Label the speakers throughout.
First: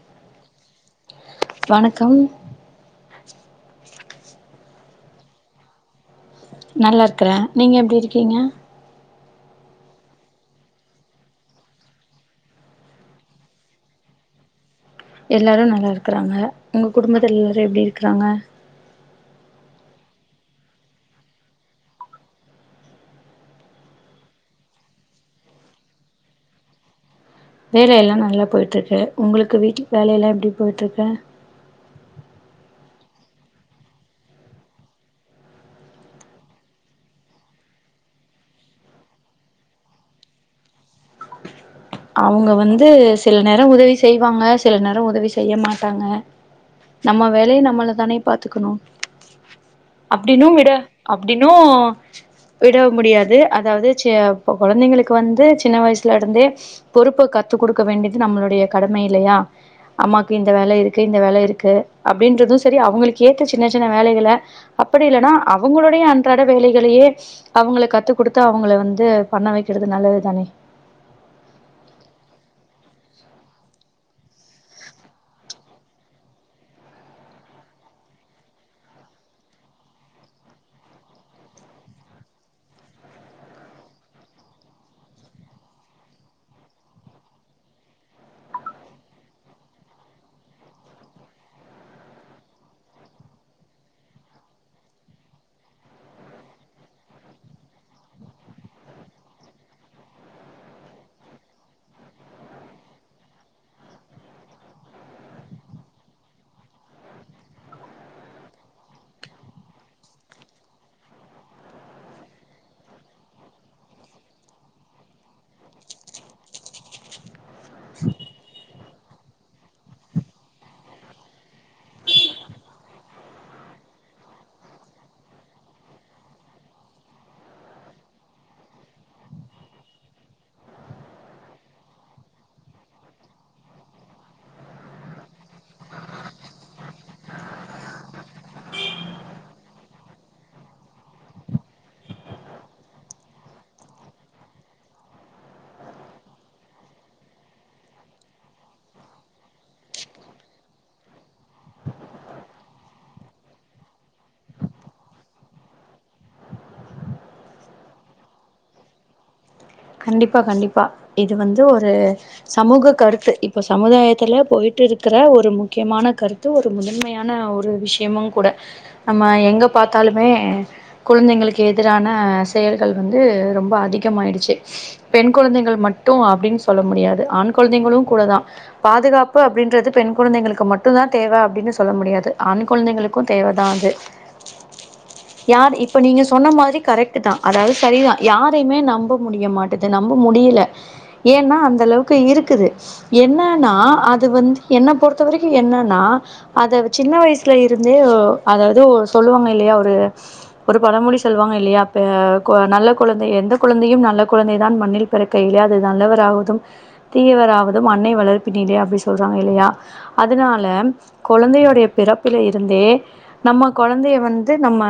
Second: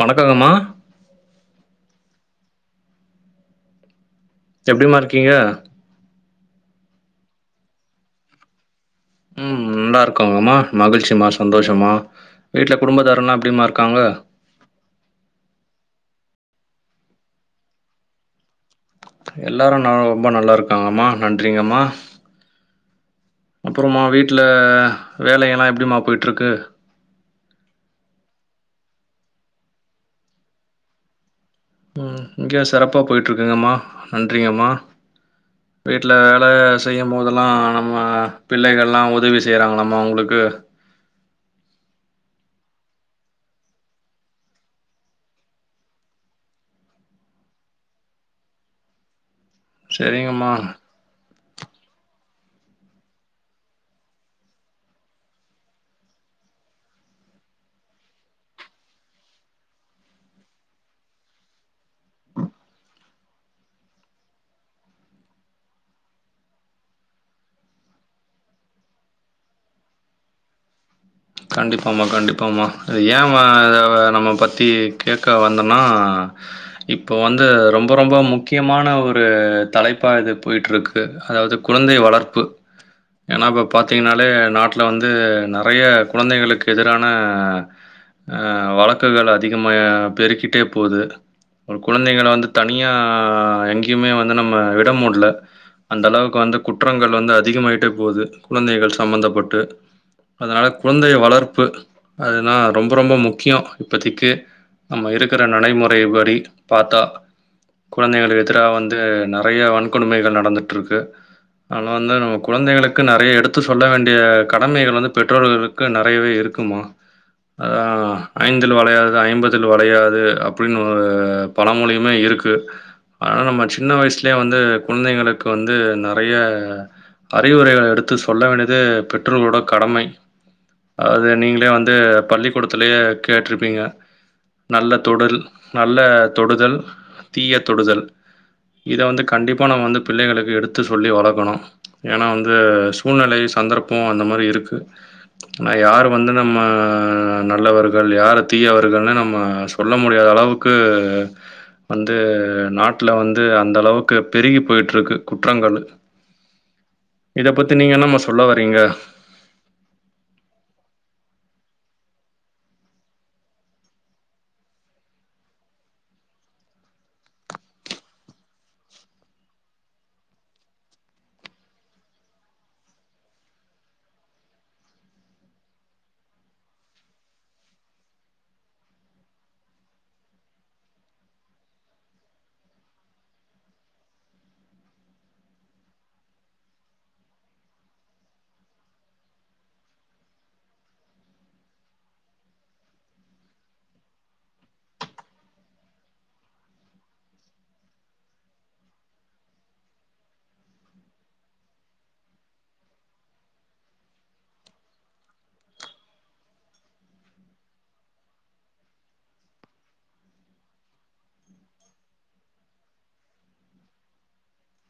Speaker 1: வணக்கங்கம்மா
Speaker 2: வணக்கம்
Speaker 1: எப்டிமா இருக்கீங்க
Speaker 2: நல்லா இருக்குற நீங்கள் எப்டி இருக்கீங்க
Speaker 1: உம் நல்லா இருக்காங்க அம்மா மகிழ்ச்சிமா சந்தோஷமா வீட்டில குடும்பதாரலாம் எப்படிமா இருக்காங்க
Speaker 2: எல்லாரும் நல்லா இருக்குறாங்க உங்க குடும்புத்துல எல்லாரும் எப்படி இருக்குறாங்க
Speaker 1: எல்லாரு நா ரொம்ப நல்லாருக்காங்கம்மா நன்றிங்கம்மா அப்றமா வீட்ல வேலையெல்லா எப்டிமா பொயிட்ருக்கு
Speaker 2: வேலயெல்லா நல்லா பொய்ட்ருக்கு ஒங்ளுக்கு வீட்டி வேலயெல்லா எப்டி பொய்ட்ருக்கு
Speaker 1: ம் இங்க சிறப்பா பொய்ட்ருக்குங்கம்மா நன்றிங்கம்மா வீட்ல வேல செய்யம்போதெல்லா நம்ம பிள்ளைகள்லா உதவி செய்றாங்களம்மா ஒங்ளுக்கு
Speaker 2: அவங்க வந்து சில நேர உதவி செய்வாங்க சில நேர உதவி செய்ய மாட்டாங்க நம்ம வேலய நம்மளே தானே பாத்துக்குணு அப்டினு
Speaker 1: சரிங்கம்மா.
Speaker 2: விடு அப்டினு விட முடியாது அதாது சே கொழந்தைங்களுக்கு வந்து சின்ன வயசுல இருந்தே பொறுப்ப கத்து குடுக்க வேண்டியது நம்மளுடைய கடம இல்லயா அம்மாக்கு இந்த வேல இருக்கு இந்த வேல இருக்கு அப்டின்றது செரி அவுங்ளுக்கு ஏத்த சின்ன வேலைகள அப்டி இல்லனா அவங்களுடைய அன்றாட வேலைகளையே அவங்கள கத்து குடுத்து அவங்கள வந்து பண்ண வைக்கிறது நல்லது தானே
Speaker 1: கண்டிப்பாமா கண்டிப்பாமா அது ஏ வ இத நம்ம பத்தி கேக்க வந்தனா இப்போ வந்து ரொம்ப ரொம்ப முக்கியமான ஒரு தலைப்பா இது பொயிட்ருக்கு அதாது குழந்தை வளர்ப்பு ஏனா இப்ப பாத்திங்கனாலே நாட்ல வந்து நெறைய கொழந்தைங்களுக்கு எதிரான ஆ வழக்குகள் அதிகமா பெருக்கிட்டே போது ஒரு குழந்தைகள வந்து தனியா எங்கிமே வந்து நம்ம விட முட்ல அந்த அளவுக்கு வந்து குற்றங்கள் வந்து அதிகமாயிட்டே போது குழந்தைகள் சம்பந்தப்பட்டு அதனால குழந்தை வளர்ப்பு அதுனா ரொம்ப ரொம்ப முக்கியோ இப்பத்திக்கு நம்ம இருக்குற நடைமுறைபடி பாத்தா குழந்தைங்கள் எதிரா வந்து நெறைய வன்கொடுமைகள் நடந்திட்ருக்கு அதுல வந்து நம்ம குழந்தைகளுக்கு நெறைய எடுத்து சொல்ல வேண்டிய கடமைகள் வந்து பெற்றோர்களுக் கு நெறையவே இருக்குமா அதா ஐந்தில் வளையாதது ஐம்பதில் வளையாது அப்டின் ஒரு பழ மொழியுமே இருக்கு ஆனா நம்ம சின்ன வயசுலே வந்து குழந்தைங்களுக்கு வந்து நெறைய அறிவுரைகளை எடுத்து சொல்ல வேண்டியது பெற்றோர்களோட கடமை அது நீங்ளே வந்து பள்ளிக்கூடத்துலயே கேட்ருப்பீங்க நல்ல தொடல் நல்ல தொடுதல் தீய தொடுதல் இத வந்து கண்டிப்பா நம்ம வந்து பிள்ளைங்களுக்கு எடுத்து சொல்லி வளக்குணு ஏனா வந்து சூழ்நிலை சந்தர்ப்போ அந்த மாரி இருக்கு ஆனா யாரு வந்து நம்ம நல்லவர்கள் யார தீயவர்கள்னு நம்ம சொல்ல முடியாத அளவுக்கு வந்து நாட்ல வந்து அந்த அளவுக்கு பெருகி பொயிட்ருக்கு குற்றங்களு இத பத்தி நீங்க என்னமா சொல்ல வரீங்க
Speaker 2: கண்டிப்பா கண்டிப்பா இது வந்து ஒரு சமூக கருத்து இப்ப சமுதாயத்துல பொயிட்டு இருக்கிற ஒரு முக்கியமான கருத் து ஒரு முதன்மையான ஒரு விஷயமு கூட நம்ம எங்க பாத்தாலுமே குழந்தைங்களுக்கு எதிரான செயல்கள் வந்து ரொம்ப அதிகமாயிடுச்சி பெண் குழந்தைகள் மட்டு அப்டின் சொல்ல முடியாது ஆண் குழந்தைங்களு கூட தா பாதுகாப்பு அப்டின்றது பெண் குழந்தைங்களுக்கு மட்டு தா தேவ அப்டின்னு சொல்ல முடியாது ஆண் குழந்தைங்களுக்கு தேவ தா அது யார் இப்ப நீங்க சொன்ன மாரி கரெக்ட்டு தா அதாது சரிதா யாரைமே நம்ப முடிய மாட்டுது நம்ப முடியல ஏன்னா அந்த அளவுக்கு இருக்குது என்னானா அது வந்து என்ன பொறுத்த வரைக்கும் என்னானா அத சின்ன வயசுலலேருந்தே அதாவது சொல்லுவாங்க இல்லாயா ஒரு ஒரு பழமொழி சொல்வாங்க இல்லயா நல்ல கொழந்தை எந்த கொழந்தையு நல்ல குழந்தை தா மண்ணில் பிறக்கயில அது நல்லவராவதும் தீயவராவது அன்னை வளர்ப்பினிலே அப்டி சொல்றாங்க இல்லையா அதனால குழந்தையோடைய பிறப்புல இருந்தே நம்ம கொழந்தைய வந்து நம்ம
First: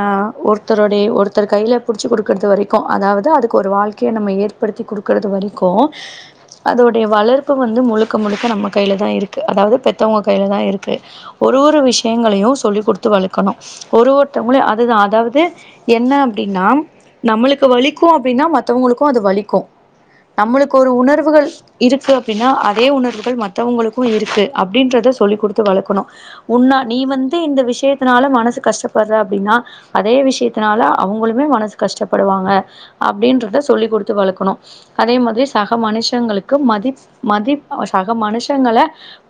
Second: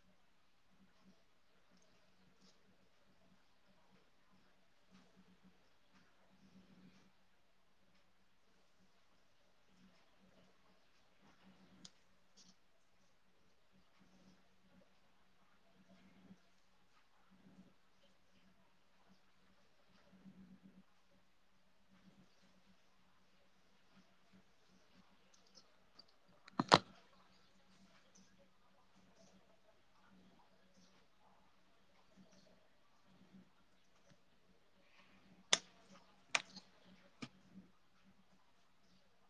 Speaker 2: ஒருத்தருடைய ஒருத்தர் கைல புடிச்சி குடுக்குறது வரை அதாவ்து அதுக் ஒரு வாழ்க்கைய நம்ம ஏற்படுத்தி குடுக்கறது வரைக்கு அதோடைய வளர்ப்பு வந்து முழுக்க முழுக்க நம்ம கைல தா இருக்கு அதாவது பெத்தவங்க கைல தா இருக்கு ஒரு ஒரு விஷ்யங்களையு சொல்லி் குடுத்து வளக்கணு ஒரு ஒருத்தவங்ள அதுதா அதாவ்து என்ன அப்டின்னா நம்ளுக்கு வலிக்கு அப்டினா மத்தவங்ளுக்கு அது வலிக்கு நம்ளுக்கு ஒரு உணர்வுகள் இருக்கு அப்டின்னா அதே உணர்வுகள் மத்தவங்களுக்கு இருக்கு அப்டின்றத சொல்லி் குடுத்து வளக்கணு உன்னா நீ வந்து இந்த விஷ்யத்தினால மனசு கஷ்டப்படுற அப்டினா அதே விஷயத்தினால அவங்ளுமே மனசு கஷ்டப்படுவாங்க அப்டின்றத சொல்லி் குடுத்து வளக்கணு அதே மாதிரி சக மனுஷங்ளுக்கு மதி மதி சக மனுஷங்கள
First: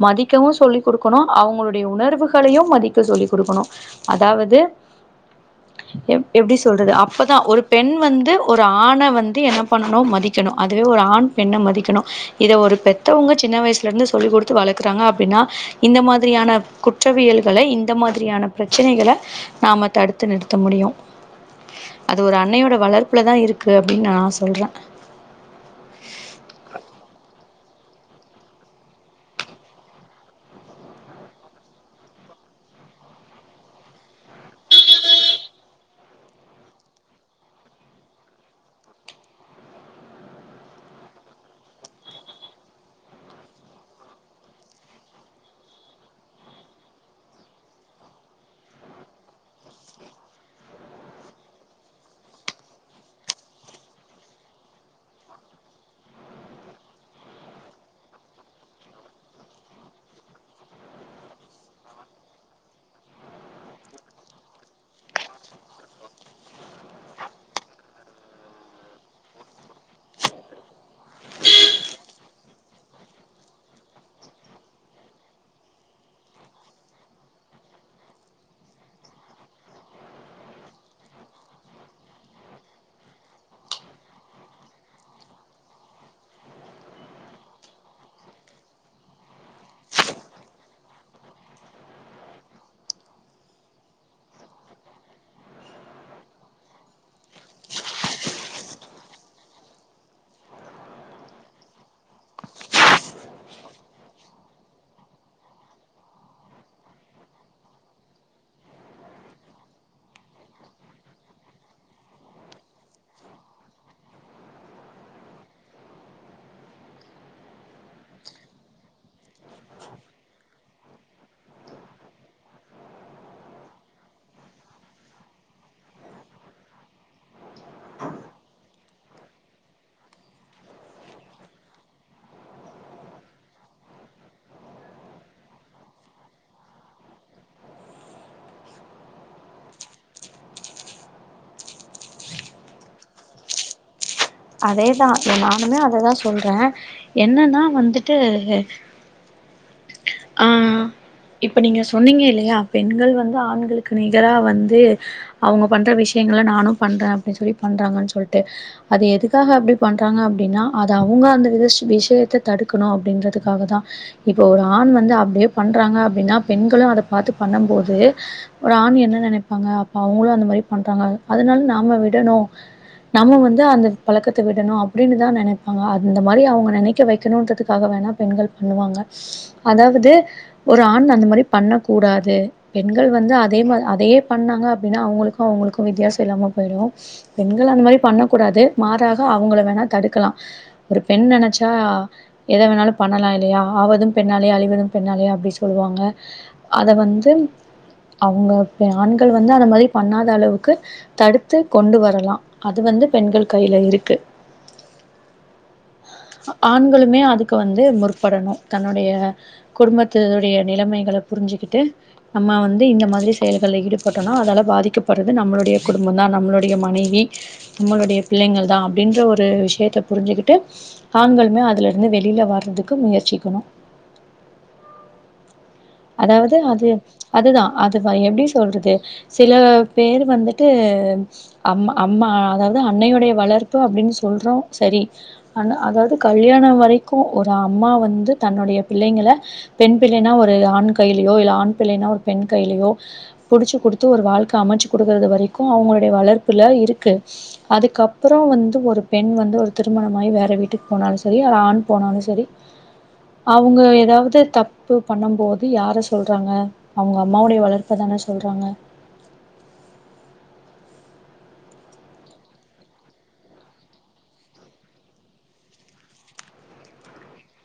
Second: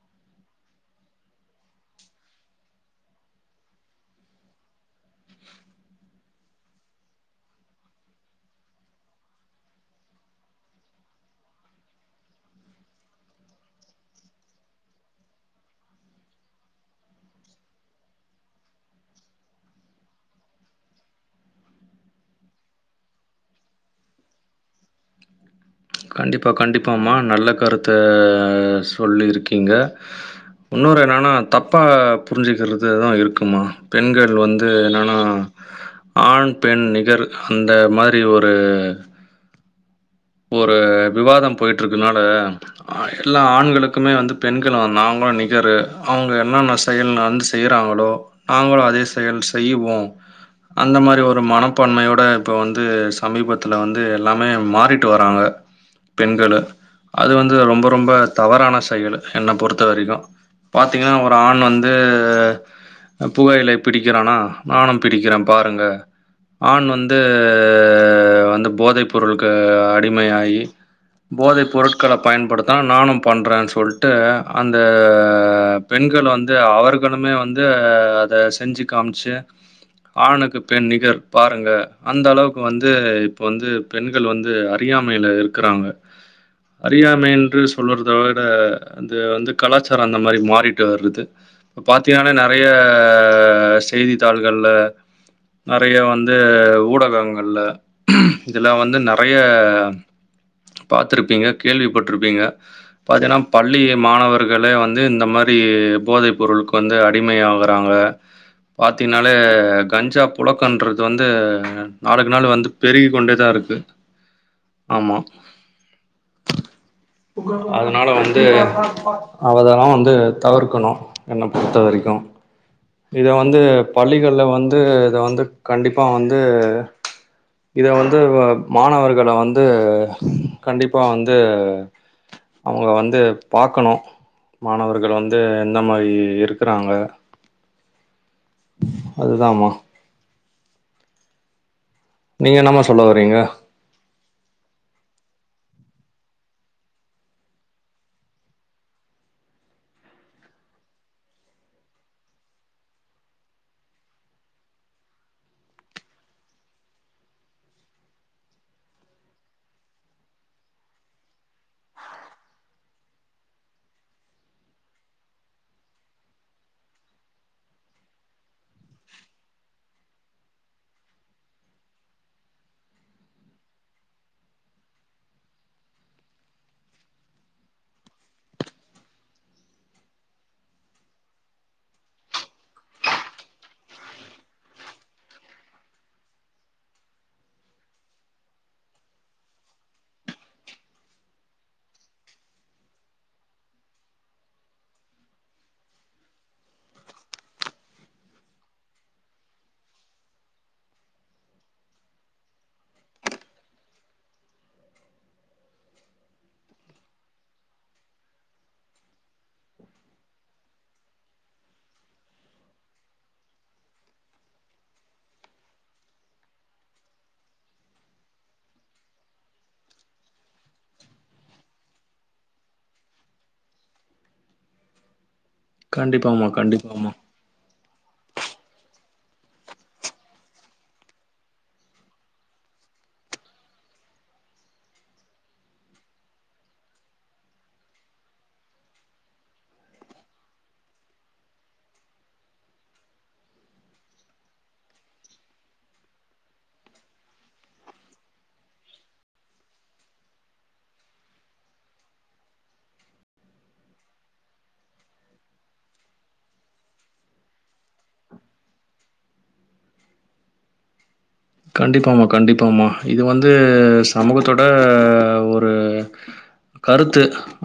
Speaker 2: மதிக்கவு சொல்லிக் குடுக்கணு அவங்ளுடைய உணர்வுகளையு மதிக்க சொல்லிக்குடுக்கணு அதாவது எப்டி சொல்றது அப்பதா ஒரு பெண் வந்து ஒரு ஆண வந் என்ன பண்ணனு மதிக்கணு அதுவே ஒரு ஆண் பெண்ண மதிக்கணு இத ஒரு பெத்தவங்க சின்ன வய்சுல இருந்து சொல்லிக் குடுத்து வளக்குறாங்க அப்டின்னா இந்த மாதிரியான குற்றவியல்களை இந்த மாதிரியான ப்ரச்சனைகள நாம தடுத்து நிறுத்த முடியு அது ஒரு அன்னையோட வளர்ப்புலதா இருக்கு அப்டினு நா சொல்றே
Speaker 1: கண்டிப்பா கண்டிப்பாம்மா நல்ல கருத்த சொல்லியிருக்கீங்க இன்னொரு என்னன்னா தப்பா புரிஞ்சுிக்கிறதுதா இருக்குமா பெண்கள் வந்து என்னன்னா ஆண் பெண் நிகர் அந்த மாரி ஒரு ஒரு விவாதம் போயட்ருக்குனால எல்லா ஆண்களுக்குமே வந்து பெண்கள் வந்து [unintelligible] நிகரு அவ்ங்க என்னனா செயல் நடந்து செய்றாங்ளோ நாங்ளு அதே செயல் செய்வோ அந்த மாரி ஒரு மனப்பான்மையோட இப்போ வந்து சமீபத்தில வந்து எல்லாமே மாறி ட்டு வராங்க பெண்களு அது வந்து ரொம்ப ரொம்ப தவறான செயல் என்ன பொறுத்த வரைக்கு பாத்தீங்னா ஒரு ஆண் வந்து புகையிலை பிடிக்கிறானா நானு பிடிக்கிறே பாருங்க ஆண் வந்து அந்த போதை பொருளுக்கு அடிமையாகி போதை பொருட்கள பயன்படுத்துனா நானு பண்றேன் சொல்ட்டு அந்த பெண்கள் வந்து அவர்களுமே வந்து அத செஞ்சு காமிச்சு ஆணுக்கு பெண் நிகர் பாருங்க அந்த அளவுக்கு வந்து இப்ப வந்து பெண்கள் வந்து அறியாமையில இருக்கிறாங்க அறியாமை என்று சொல்லுறத விட வந்து வந்து கலாச்சாரோ அந்த மாரி மாறிட்டு வர்றது இப்ப பாத்தீங்கன்னா நெறைய செய்தித்தாள்கள்ல நெறைய வந்து ஊடகங்கள்ல இதுல வந்து வந்து நெறைய பாத்திருப்பீங்க கேள்விப்பட்டிருப்பீங்க பாத்தீனா பள்ளி மாணவர்களே வந்து இந்த மாரி போதைப்பொருளுக்கு வந்து அடி அடிமையாகுறாங்க பாத்தீங்னாலே கஞ்சா புழக்கன்றது வந்து நாளுக்கு நாள் வந்து பெருகி கொண்டே தா இருக்கு ஆமா அதுனால வந்து அதுலல்லா வந்து தவிர்க்கணு என்ன பொறுத்த வரைக்கு இத வந்து பள்ளிகள்ல வந்து இத வந்து கண்டிப்பா வந்து இத வந்து மாணவர்கள வந்து கண்டிப்பா வந்து அவுங்கள வந்து பாக்கணு மாணவர்கள் வந்து எந்த மாரி இருக்குறாங்க அதுதாமா நீங்க என்னமா சொல்ல வரீங்க
Speaker 2: அதேதா ஏ நானுமே அததா சொல்ற என்னன்னா வந்துட்டு ஆ இப்ப நீங்க சொன்னீங்க இல்லையா பெண்கள் வந்து ஆண்களுக்கு நிகரா வந்து அவுங்க பண்ற விசயங்கள நானு பண்றே அப்டின் சொல்லி பண்றாங்கனு சொல்ட்டு அது எதுக்காக அப்டி பண்றாங்க அப்டினா அது அவுங்க அந்த வி விஷயத்த தடுக்கணு அப்டின்றதுக்காகதா இப்ப ஒரு ஆண் வந்து அப்டியே பண்றாங்க அப்டினா பெண்களு அத பாத்து பண்ணும் போது ஒரு ஆண் என்ன நினைப்பாங்க அப்ப அவுங்களு அந்த மாரி பண்றாங்க அதுனால நாம விடணு நம்ம வந்து அந்த பழக்கத்த விடணு அப்டினுதா நெனைப்பாங்க அந்த மாரி அவுங்க நெனைக்க வெக்கணுன்றதுக்காக வேணா பெண்கள் பண்ணுவாங்க அதாவது ஒரு ஆண் அந்த மாரி பண்ணக் கூடாது பெண்கள் வந்து அதே மா அதையே பண்ணாங்க அப்டினா அவுங்களுக்கு அவுங்களுக்கு வித்தியாச இல்லாம போயிடு பெண்கள் அந்த மாரி பண்ணக் கூடாது மாறாக அவுங்கள வேணா தடுக்கலா ஒரு பெண் நெனைச்சா எத வேணாலு பண்ணலா இல்லையா ஆவதும் பெண் ண்ணாலே அழிவதும் பெண்ணாலே அப்டி சொல்லுவாங்க அத வந்து அவுங்கப்ப ஆண்கள் வந்து அத மாரி பண்ணாத அளவுக்கு தடுத்து கொண்டு வரலா அது வந்து பெண்கள் கையில இருக்கு ஆண்களுமே அதுக்கு வந்து முற்படணு தன்னுடைய குடும்பத்து உடைய நிலமைகள புரிஞ்சுகிட்டு நம்ம வந்து இந்த மாதிரி செயல்கள ஈடுபட்டோனா அதால பாதிக்கப்பட்றது நம்மளுடைய குடும்பந்தா நம்மளுடைய மனைவி நம்மளுடைய பிள்ளைகள்தா அப்டின்ற ஒரு விஷயத்த புரிஞ்சுக்கிட்டு ஆண்களுமே அதிலருந்து வெளியில வர்றதுக்கு முயற்சிக்கணு
Speaker 1: கண்டிப்பாமா
Speaker 2: அதாவது அது
Speaker 1: கண்டிப்பாமா
Speaker 2: அதுதா அது எப்டி சொல்றது சில பேர் வந்துட்டு அம் அம்மா அதாவது அன்னையோடைய வளர்ப்பு அப்டின் சொல்றோ சரி அனா அதாவது கல்யாண வரைக்கு ஒரு அம்மா வந்து தன்னுடைய பிள்ளைங்கள பெண் பிள்ளைன்னா ஒரு ஆண் கையிலயோ இல்ல ஆண் பிள்ளைன்னா ஒரு பெண் கையிலயோ புடிச்சு குடுத்து ஒரு வாழ்க்க அமைச்சு குடுக்குறது வரைக்கு அவுங்களுடைய வளர்ப்புல இருக்கு அதுக்கப்பறோ வந்து ஒரு பெண் வந்து ஒரு திருமணமாயி வேற வீட்டுக்கு போனாலு செரி ஒரு ஆண் போனாலு செரி அவுங்க எதாவது தப்பு பண்ணும் போது து யார சொல்றாங்க அவுங்க அம்மாவுடைய வளர்ப்பதான சொல்றாங்க
Speaker 1: கண்டிப்பாம்மா கண்டிப்பாம்மா இது வந்து சமூகத்தோட ஒரு கருத்து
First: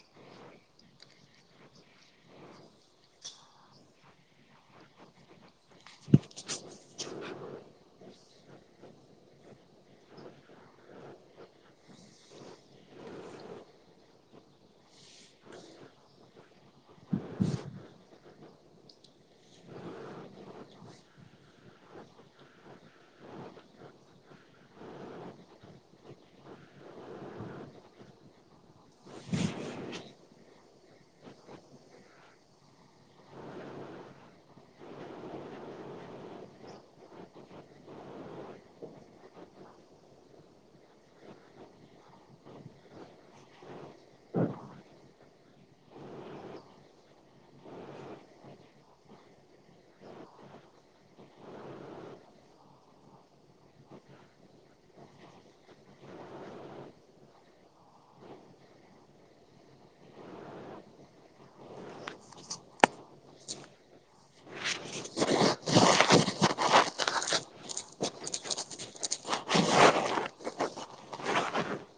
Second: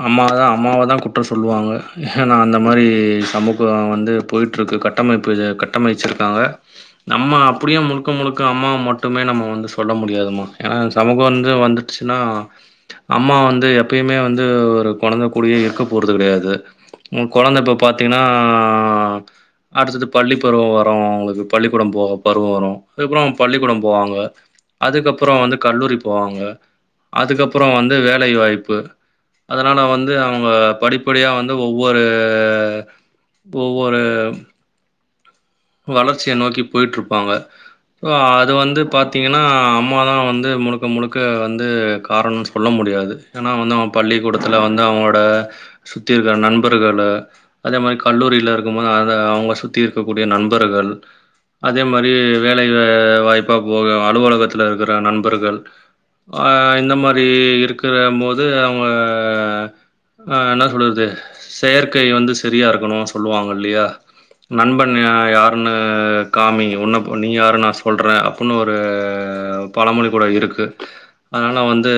Speaker 1: அம்மாதா அம்மாவதா குற்றம் சொல்லுவாங்க ஏனா அந்த மாரி சமூக வந்து போய்ட்டு இருக்கு கட் கட்டமைப்பு கட்டமைச்சிருக்காங்க நம்ம அப்டியே முழுக்க முழுக்க அம்மாவ மட்டுமே நம்ம வந்து சொல்ல முடியாதுமா ஏனா இந்த சமூகம் வந்து வந்துடுச்சுன்னா அம்மா வந்து எப்பையுமே வந்து ஒரு கொழந்த கூடையே இருக்க போறது கெடையாது உன் கொழந்த இப்ப பாத்தீங்னா அடுத்தது பள்ளி பருவோ வரு அவுங்களுக்கு பள்ளிக்கூட போக பருவோ வரு அதுக்கப்றோ பள்ளிக்கூடம் போவாங்க அதுக்கப்பறோ வந்து கல்லூரி போவாங்க அதுக்கப்பறோ வந்து வேலை வாய்ப்பு அதுனால வந்து அவாங்க படிப்படியா வந்து ஒவ்வொரு ஒவ்வொரு வளர்ச்சிய நோக்கி போயிட்ருப்பாங்க ங்க அது வந்து பாத்தீங்கன்னா அம்மா தா வந்து முழுக்க முழுக்க வந்து காரணோ சொ சொல்ல முடியாது ஏன்னா வந்து அவன் பள்ளிக்கூடத்துல வந்து அவனோட சுத்தி இருக்குற நண்பர்கள அதே மாரி கல்லூரியில இருக்கும்போது அத அவுங்க சுத்தி இருக்கக்கூடிய நண் பர்கள் அதே மாரி வேலை வாய்ப்பா போக அலுவலகத்துல இருக்குற நண்பர்கள் ஆ இந்த மாரி இருக்குற போது அவுங்க ஆ என்ன சொல்றது செயற்கை வந்து சரியா இருக்கணு சொல்லுவாங்க இல்லையா நண்பன் யார் யாருன்னு காமி உன் நீ யாருனு நா சொல்றேன் அப்புட்னு ஒரு பழமொழி கூட இருக்கு அதுனால வந்து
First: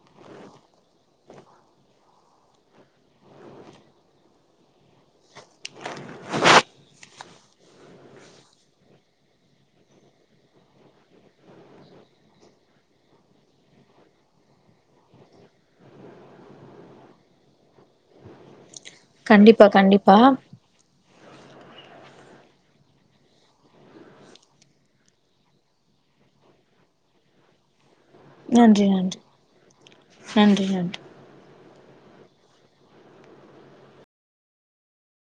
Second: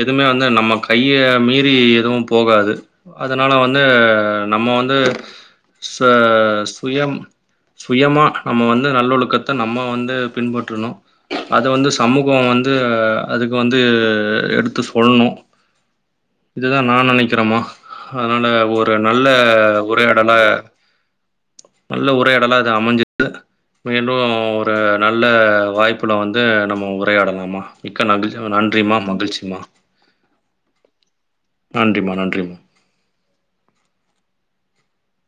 Speaker 1: எதுவுமே வந்து நம்ம கைய மீறி எதுவும் போகாது அதுனால வந்து நம்ம வந்து ச சுயம் சுயம்மா நம்ம வந்து நல்லொழுக்கத்த நம்ம வந்து பின்பற்றணு அது வந்து சமூகோ வந்து அதுக்கு வந்து எடுத்து சொல்ணு இதுதா நா நெனைக்கிறமா அதுனால ஒர் ஒரு நல்ல
Speaker 2: கண்டிப்பா கண்டிப்பா
Speaker 1: உரையாடல நல்ல உரையாடலா இது அமைஞ்சுது மீண்டு ஒரு நல்ல வாய்ப்புல வந்து நம்ம உரையாடலாமா மிக்க மகிழ்ச்சி
Speaker 2: நன்றி
Speaker 1: நன்றிமா
Speaker 2: நன்றி
Speaker 1: மகிழ்ச்சிமா
Speaker 2: நன்றி நன்றி
Speaker 1: நன்றிமா நன்றிமா